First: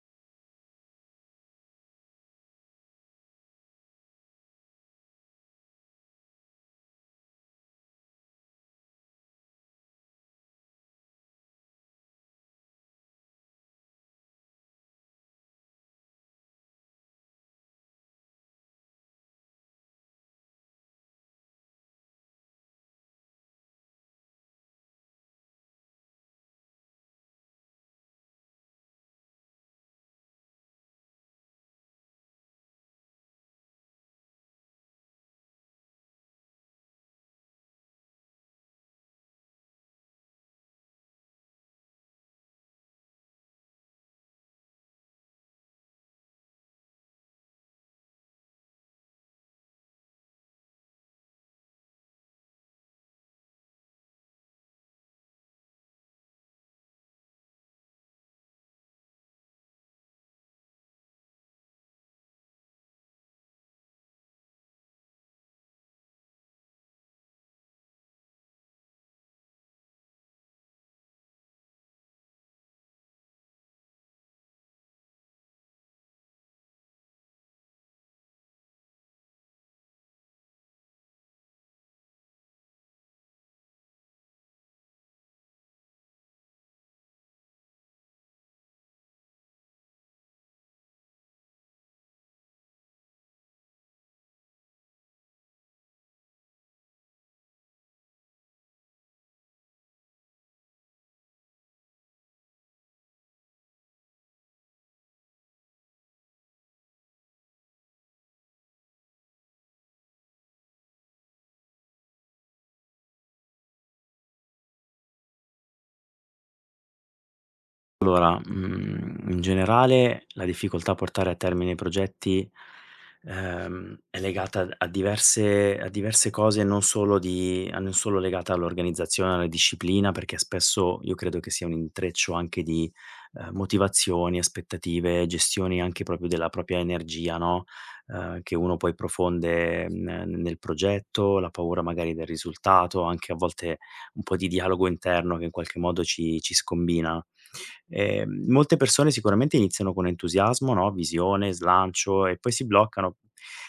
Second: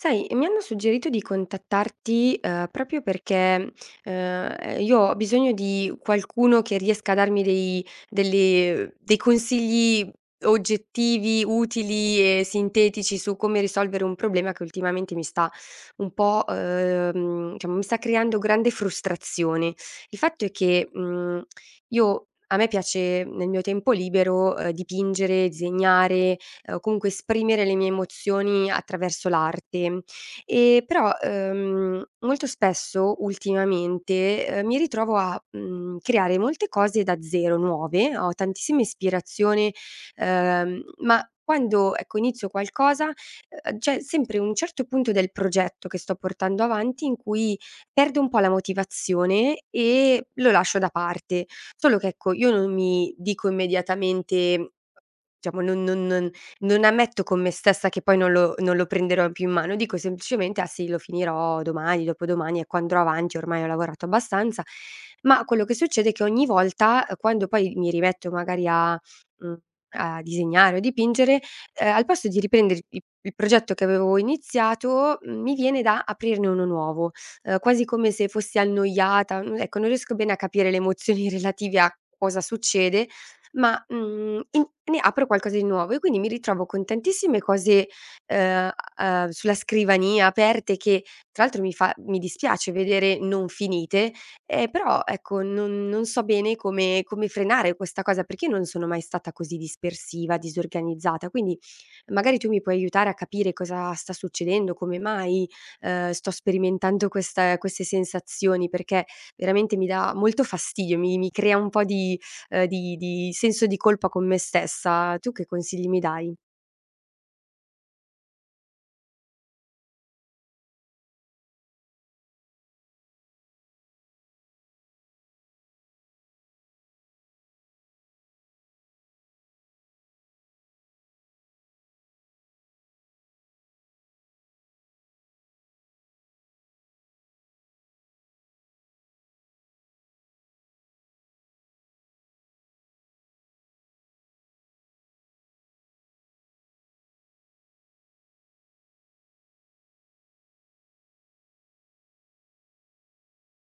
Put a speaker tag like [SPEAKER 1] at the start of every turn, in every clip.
[SPEAKER 1] Sai, mi hanno suggerito di contattarti, proprio perché, io ho bisogno di qualcuno che riesca a darmi dei consigli oggettivi, utili e sintetici su come risolvere un problema che ultimamente mi sta un po', diciamo mi sta creando grande frustrazione. Il fatto è che, io a me piace nel mio tempo libero, dipingere, disegnare, o comunque esprimere le mie emozioni attraverso l'arte. Però, molto spesso ultimamente, mi ritrovo a, creare molte cose da zero, nuove. Ho tantissima ispirazione, ma quando, ecco, inizio qualcosa, c'è sempre un certo punto del progetto che sto portando avanti in cui perdo un po' la motivazione e lo lascio da parte. Solo che, ecco, io non mi dico immediatamente. Diciamo, non ammetto con me stessa che poi non lo prenderò più in mano, dico semplicemente: "Ah sì, lo finirò domani, dopodomani e qua andrò avanti, ormai ho lavorato abbastanza". Ma quello che succede è che ogni volta, quando poi mi rimetto magari mhmm, a disegnare o dipingere, al posto di riprendere i il progetto che avevo iniziato, mi viene da aprirne uno nuovo, quasi come se fossi annoiata, ecco, non riesco bene a capire le emozioni relative a cosa succede, ma, mhmm, in ne apro qualcosa di nuovo e quindi mi ritrovo con tantissime cose, ehm, sulla scrivania aperte che tra l'altro mi dispiace vedere non finite, però ecco, non so bene come frenare questa cosa, perché io non sono mai stata così dispersiva, disorganizzata. Quindi magari tu mi puoi aiutare a capire cosa sta succedendo, come mai, sto sperimentando questa queste sensazioni, perché veramente mi dà molto fastidio, mi crea un po' di, di senso di colpa con me stessa. Tu che consigli mi dai?
[SPEAKER 2] Allora, mhmm, in generale la difficoltà a portare a termine i progetti, è legata a diverse cose, non solo di a non solo legata all'organizzazione, alla disciplina, perché spesso io credo che sia un intreccio anche di motivazioni, aspettative, gestioni anche proprio della propria energia, no, che uno poi profonde n nel progetto, la paura magari del risultato, anche a volte un po' di dialogo interno che in qualche modo ci scombina. Molte persone sicuramente iniziano con entusiasmo, no, visione, slancio e poi si bloccano,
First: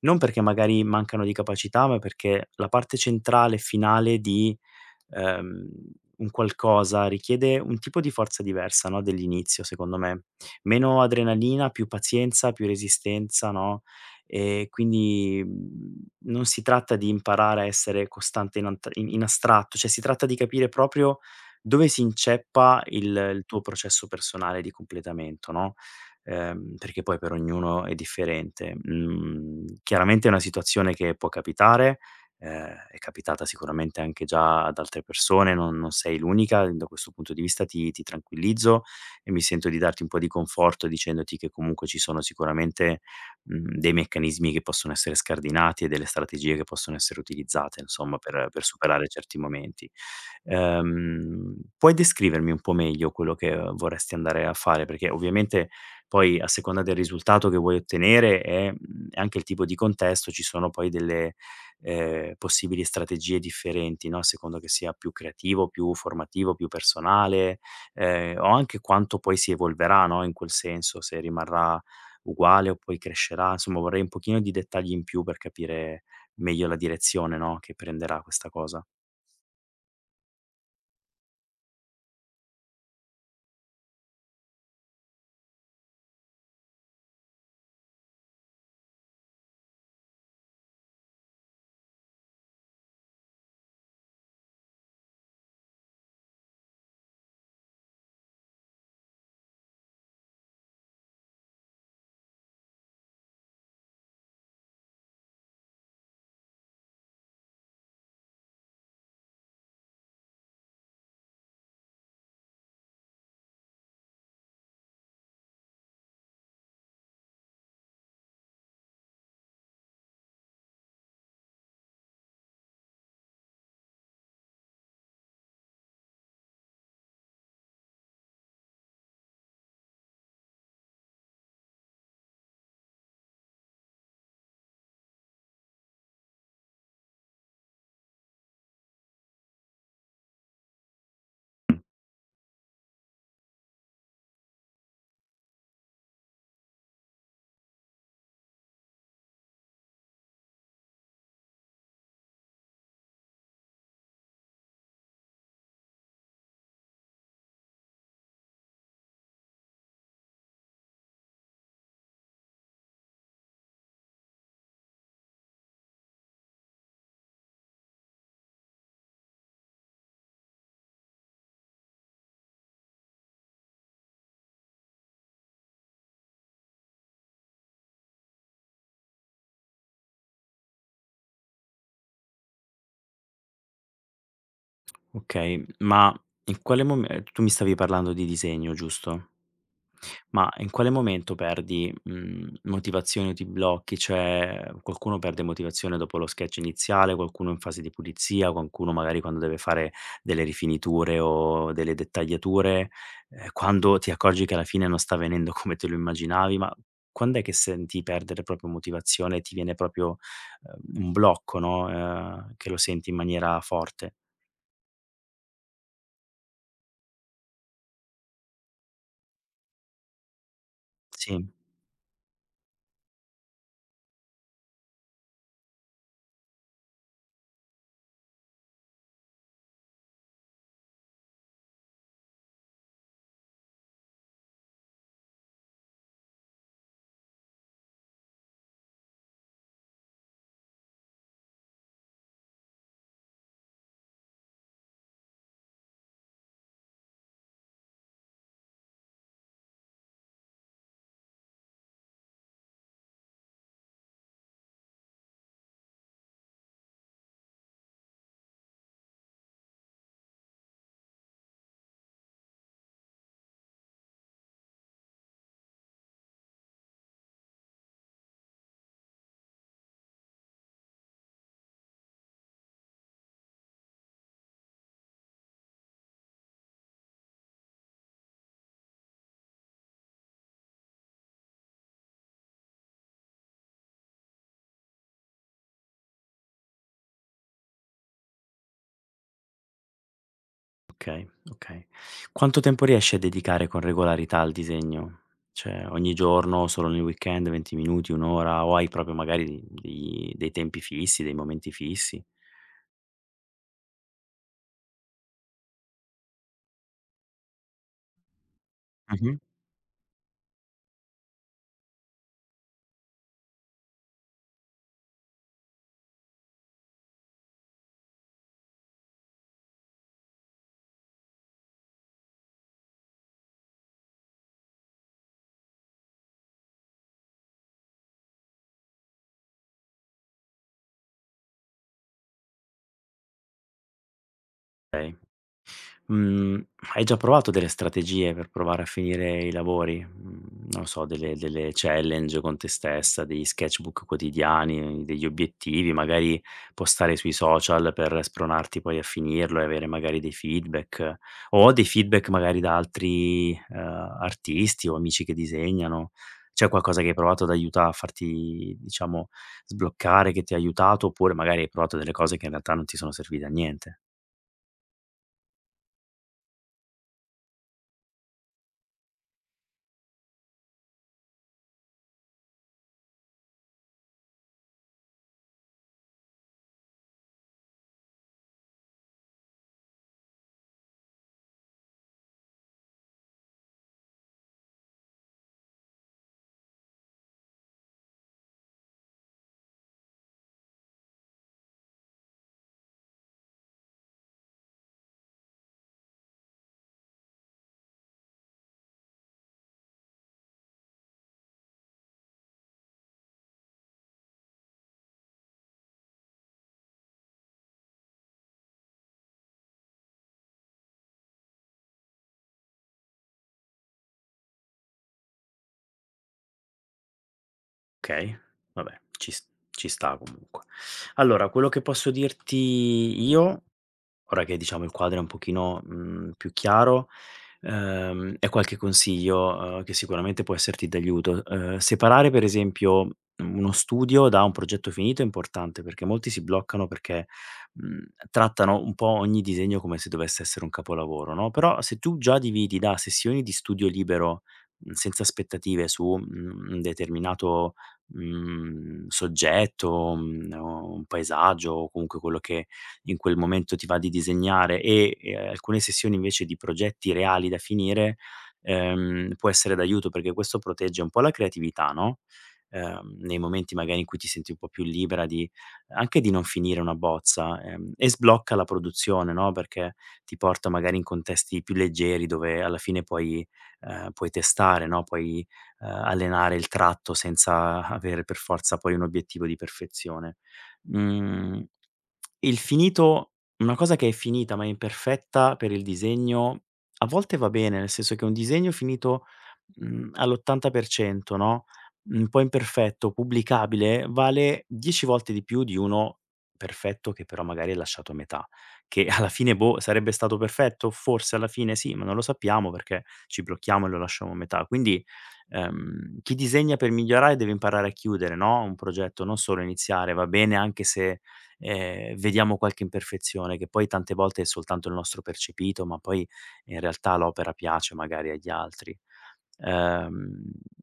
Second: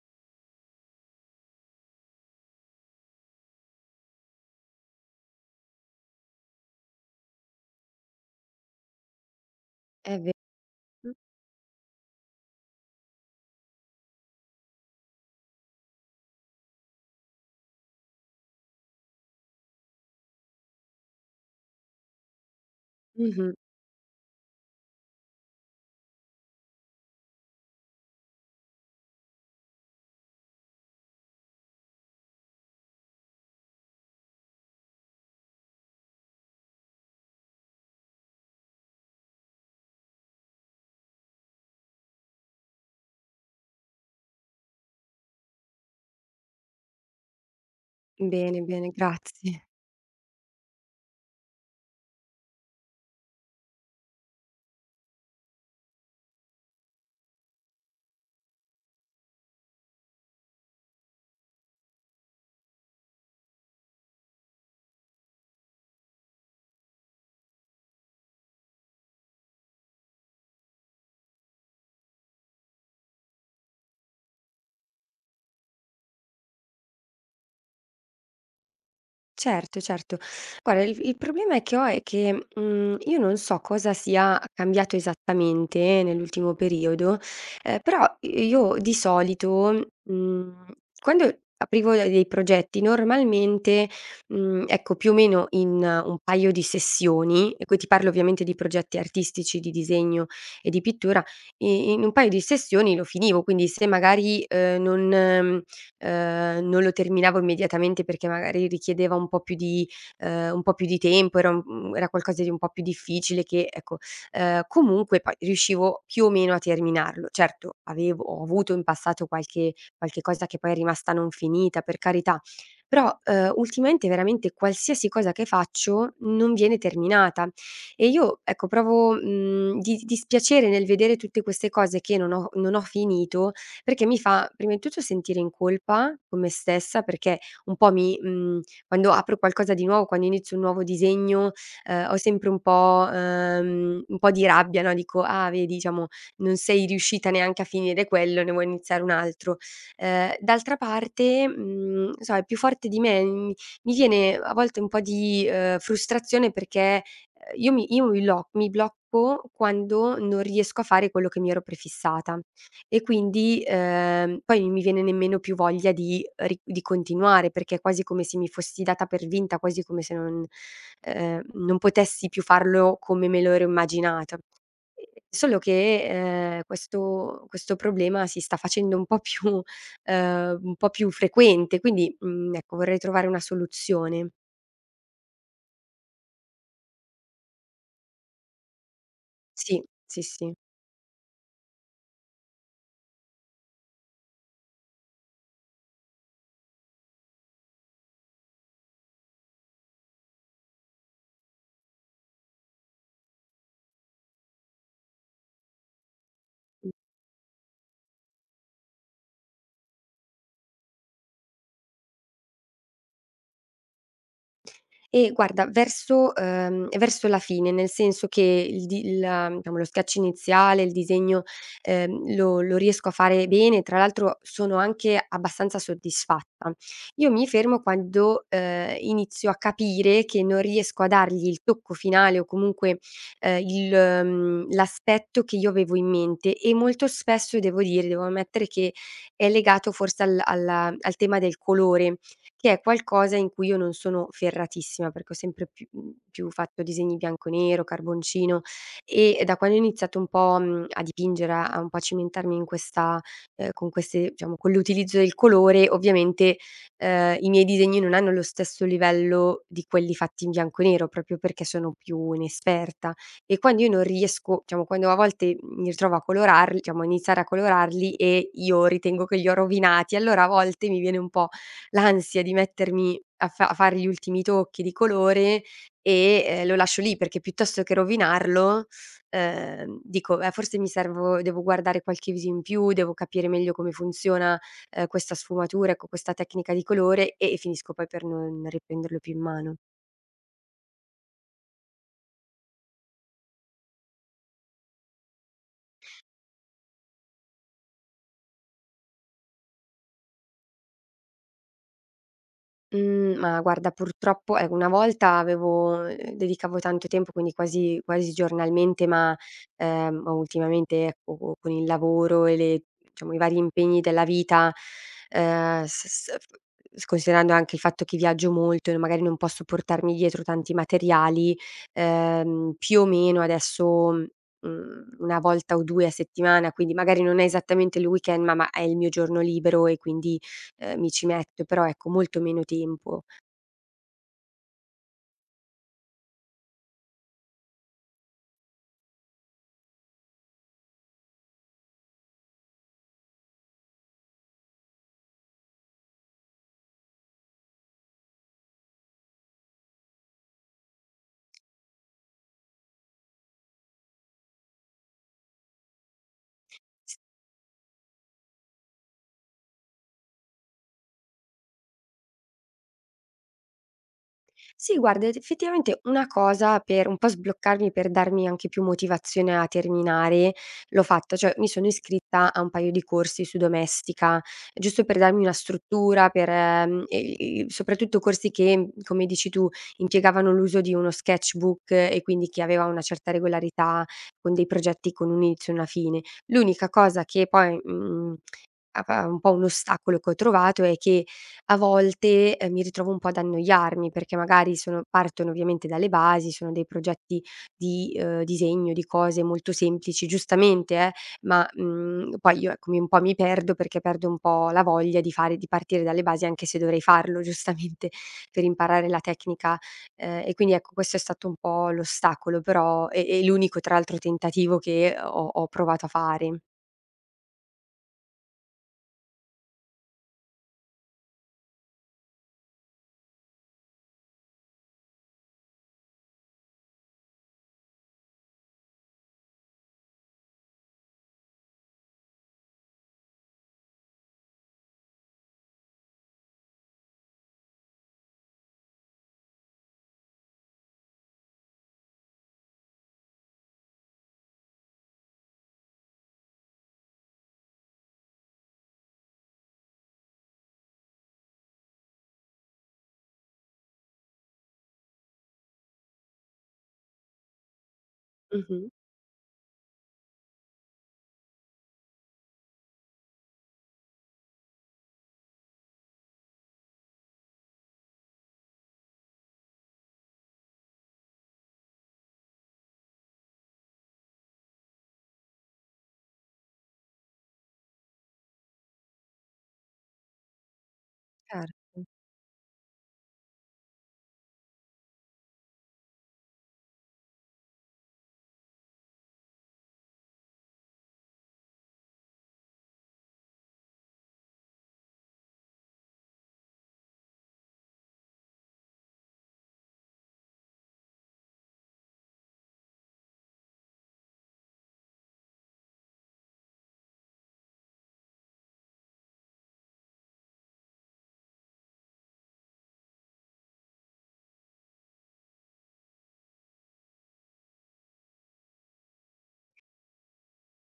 [SPEAKER 2] non perché magari mancano di capacità, ma perché la parte centrale finale di ehm, un qualcosa, richiede un tipo di forza diversa, no, dell'inizio secondo
[SPEAKER 1] È
[SPEAKER 2] me.
[SPEAKER 1] vero.
[SPEAKER 2] Meno adrenalina, più pazienza, più resistenza, no, e quindi, mhmm, non si tratta di imparare a essere costante in ant in in astratto, cioè si tratta di capire proprio dove si inceppa il
[SPEAKER 1] Mh-mh.
[SPEAKER 2] tuo processo personale di completamento, no, perché poi per ognuno è differente. Mhmm, chiaramente è una situazione che può capitare. È capitata sicuramente anche già ad altre persone, non sei l'unica, da questo punto di vista ti tranquillizzo e mi sento di darti un po' di conforto dicendoti che comunque ci sono sicuramente, mhmm, dei meccanismi che possono essere scardinati e delle strategie che possono essere utilizzate insomma per
[SPEAKER 1] Bene,
[SPEAKER 2] per
[SPEAKER 1] bene,
[SPEAKER 2] superare certi
[SPEAKER 1] grazie.
[SPEAKER 2] momenti. Puoi descrivermi un po' meglio quello che vorresti andare a fare? Perché ovviamente poi a seconda del risultato che vuoi ottenere e, mhmm, anche il tipo di contesto, ci sono poi delle possibili strategie differenti, no, a seconda che sia più creativo, più formativo, più personale, o anche quanto poi si evolverà, no, in quel senso, se rimarrà uguale o poi crescerà. Insomma, vorrei un pochino di dettagli in più per capire meglio la direzione, no, che prenderà questa cosa.
[SPEAKER 1] Certo, certo. Guarda, il problema che ho è che, io non so cosa sia cambiato esattamente nell'ultimo periodo, però i io di solito, quando aprivo de dei progetti normalmente, ecco, più o meno in, un paio di sessioni, e qui ti parlo ovviamente di progetti artistici, di disegno e di pittura, i in un paio di sessioni lo finivo. Quindi se magari, non, non lo terminavo immediatamente perché magari richiedeva un po' più di tempo, era qualcosa di un po' più difficile che, ecco, comunque poi riuscivo più o meno a terminarlo. Certo, avevo ho avuto in passato qualche cosa che poi è rimasta non finita, per carità, però, ultimamente veramente qualsiasi cosa che faccio non viene terminata e io, ecco, provo, di dispiacere nel vedere tutte queste cose che non ho finito, perché mi fa prima di tutto sentire in colpa con me stessa, perché un po' mi mhmm, quando apro qualcosa di nuovo, quando inizio un nuovo disegno, ho sempre un po' di rabbia, no, dico: "Ah vedi, diciamo, non sei riuscita neanche a finire quello, ne vuoi iniziare un altro". D'altra parte, non so, è più forte di me, mi viene a volte un po' di, frustrazione perché, io mi lo mi blocco quando non riesco a fare quello che mi ero prefissata. E quindi, poi non mi viene nemmeno più voglia di continuare, perché è quasi come se mi fossi data per vinta, quasi come se non, non potessi più farlo come me lo ero immaginata. Solo che, questo problema si sta facendo un po' più un po' più frequente. Quindi, ecco, vorrei trovare una soluzione.
[SPEAKER 2] Okay, ma in quale mome tu mi stavi parlando di disegno, giusto?
[SPEAKER 1] Sì, sì,
[SPEAKER 2] Ma
[SPEAKER 1] sì.
[SPEAKER 2] in quale momento perdi, mhmm, motivazione o ti blocchi? Cioè, qualcuno perde motivazione dopo lo sketch iniziale, qualcuno in fase di pulizia, qualcuno magari quando deve fare delle rifiniture o delle dettagliature, quando ti accorgi che alla fine non sta venendo come te lo immaginavi, ma quand'è che senti perdere proprio motivazione e ti viene proprio, un blocco, no, che lo senti in maniera forte?
[SPEAKER 1] E guarda, verso la fine, nel senso che, il di il ah, diciamo, lo sketch iniziale, il disegno,
[SPEAKER 2] Sì.
[SPEAKER 1] lo riesco a fare bene, tra l'altro sono anche abbastanza soddisfatta. Io mi fermo quando, inizio a capire che non riesco a dargli il tocco finale o comunque, l'aspetto che io avevo in mente, e molto spesso devo dire, devo ammettere che è legato forse al tema del colore. Che è qualcosa in cui io non sono ferratissima, perché ho sempre più, più fatto disegni bianco e nero, carboncino, e da quando ho iniziato un po', a dipingere, a un po' a cimentarmi in questa con queste, diciamo, con l'utilizzo del colore, ovviamente, i miei disegni non hanno lo stesso livello di quelli fatti in bianco e nero, proprio perché sono più inesperta. E quando io non riesco, diciamo, quando a volte mi ritrovo a colorarli, diciamo, a iniziare a colorarli e io ritengo che li ho rovinati, allora a volte mi viene un po' l'ansia di mettermi a fare gli ultimi tocchi di colore e, lo lascio lì, perché piuttosto che rovinarlo, dico: forse mi servo devo guardare qualche viso in più, devo capire meglio come funziona, questa sfumatura, ecco, questa tecnica di colore", e finisco poi per non riprenderlo più in mano.
[SPEAKER 2] Okay, okay. Quanto tempo riesci a dedicare con regolarità al disegno? Cioè ogni giorno, solo nel weekend, 20 minuti, 1 ora o hai proprio magari degli dei tempi fissi, dei momenti fissi?
[SPEAKER 1] Mhmm, ma guarda, purtroppo, ecco, una volta, avevo dedicavo tanto tempo, quindi quasi quasi giornalmente, ma,
[SPEAKER 2] Mh-mh.
[SPEAKER 1] ultimamente ecco, co con il lavoro e le diciamo i vari impegni della vita, s s f s considerando anche il fatto che viaggio molto e magari non posso portarmi dietro tanti materiali, più o meno adesso, 1 volta o 2 a settimana, quindi magari non è esattamente il weekend, ma è il mio giorno libero. E quindi, mi ci metto, però ecco molto meno tempo.
[SPEAKER 2] Okay. Mhmm, hai già provato delle strategie per provare a finire i lavori? Mhmm, non so, delle challenge con te stessa, degli sketchbook quotidiani, degli obiettivi, magari postare sui social per spronarti poi a finirlo e avere magari dei feedback, o dei feedback magari da altri, artisti o amici che disegnano. C'è qualcosa che hai provato ad aiuta a farti, diciamo, sbloccare, che ti ha aiutato, oppure magari hai provato delle cose che in realtà non ti sono servite a niente?
[SPEAKER 1] Sì, guarda, ed effettivamente una cosa per un po' sbloccarmi, per darmi anche più motivazione a terminare, l'ho fatta, cioè mi sono iscritta a un paio di corsi su domestica, giusto per darmi una struttura, per e i soprattutto corsi che, come dici tu, impiegavano l'uso di uno sketchbook, e quindi che aveva una certa regolarità, con dei progetti con un inizio e una fine. L'unica cosa che poi, mhmm A pa un po' un ostacolo che ho trovato è che a volte, mi ritrovo un po' ad annoiarmi, perché magari sono partono ovviamente dalle basi, sono dei progetti di, disegno, di cose molto semplici, giustamente, ma, poi io, ecco, mi un po' mi perdo, perché perdo un po' la voglia di partire dalle basi, anche se dovrei farlo giustamente per imparare la tecnica, e quindi ecco, questo è stato un po' l'ostacolo, però è l'unico tra l'altro tentativo che ho provato a fare.
[SPEAKER 2] Okay, vabbè, ci sta comunque. Allora, quello che posso dirti io, ora che diciamo il quadro è un pochino, mhmm, più chiaro, è qualche consiglio, che sicuramente può esserti d'aiuto. Separare per esempio uno studio da un progetto finito è importante, perché molti si bloccano perché, mhmm, trattano un po' ogni disegno come se dovesse essere un capolavoro, no, però se tu già dividi da sessioni di studio libero, mhmm, senza aspettative su, mhmm, un determinato, mhmm, soggetto, mhmm, o un paesaggio o comunque quello che in quel momento ti va di disegnare e, alcune sessioni invece di progetti reali da finire,
[SPEAKER 1] Mh-mh.
[SPEAKER 2] può essere d'aiuto perché questo protegge un po' la creatività, no, nei momenti magari in cui ti senti un po' più libera di anche di non finire una bozza, e sblocca la produzione, no, perché ti porta magari in contesti più leggeri dove alla fine puoi puoi testare, no, puoi, allenare il tratto senza avere per forza poi un obiettivo di perfezione. Mhmm,
[SPEAKER 1] Cer
[SPEAKER 2] il finito, una cosa che è finita ma è imperfetta per il disegno, a volte va bene, nel senso che un disegno finito, mhmm, all'80%, no, un po' imperfetto, pubblicabile, vale 10 volte di più di uno perfetto che però magari è lasciato a metà, che alla fine, boh, sarebbe stato perfetto? Forse alla fine sì, ma non lo sappiamo perché ci blocchiamo e lo lasciamo a metà. Quindi, chi disegna per migliorare deve imparare a chiudere, no, un progetto, non solo iniziare. Va bene anche se vediamo qualche imperfezione che poi tante volte è soltanto il nostro percepito, ma poi in realtà l'opera piace magari agli altri. Ehm,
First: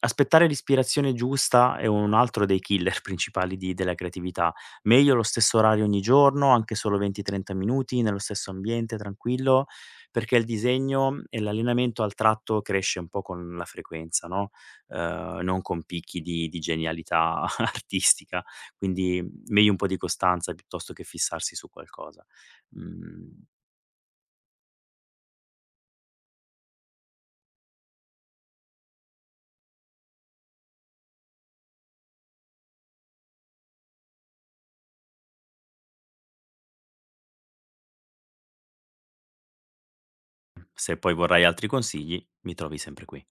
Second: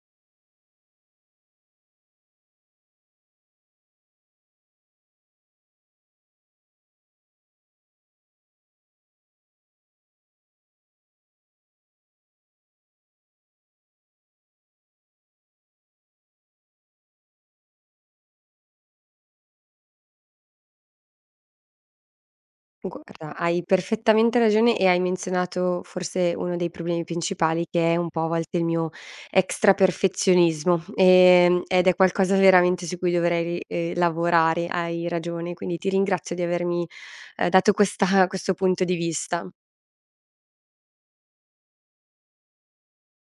[SPEAKER 2] Aspettare l'ispirazione giusta è un altro dei killer principali di della creatività. Meglio lo stesso orario ogni giorno, anche solo 20, 30 minuti, nello stesso ambiente, tranquillo, perché il disegno e l'allenamento al tratto cresce un po' con la frequenza, no, non con picchi di genialità artistica. Quindi meglio un po' di costanza piuttosto che fissarsi su qualcosa.
[SPEAKER 1] Guarda,
[SPEAKER 2] Mhmm,
[SPEAKER 1] hai perfettamente ragione e hai menzionato forse uno dei problemi principali, che è un po' a volte il mio extra perfezionismo, ed è qualcosa veramente su cui dovrei, lavorare, hai ragione. Quindi ti ringrazio di avermi, dato questa questo punto di vista.
[SPEAKER 2] se poi vorrai altri consigli, mi trovi sempre qui.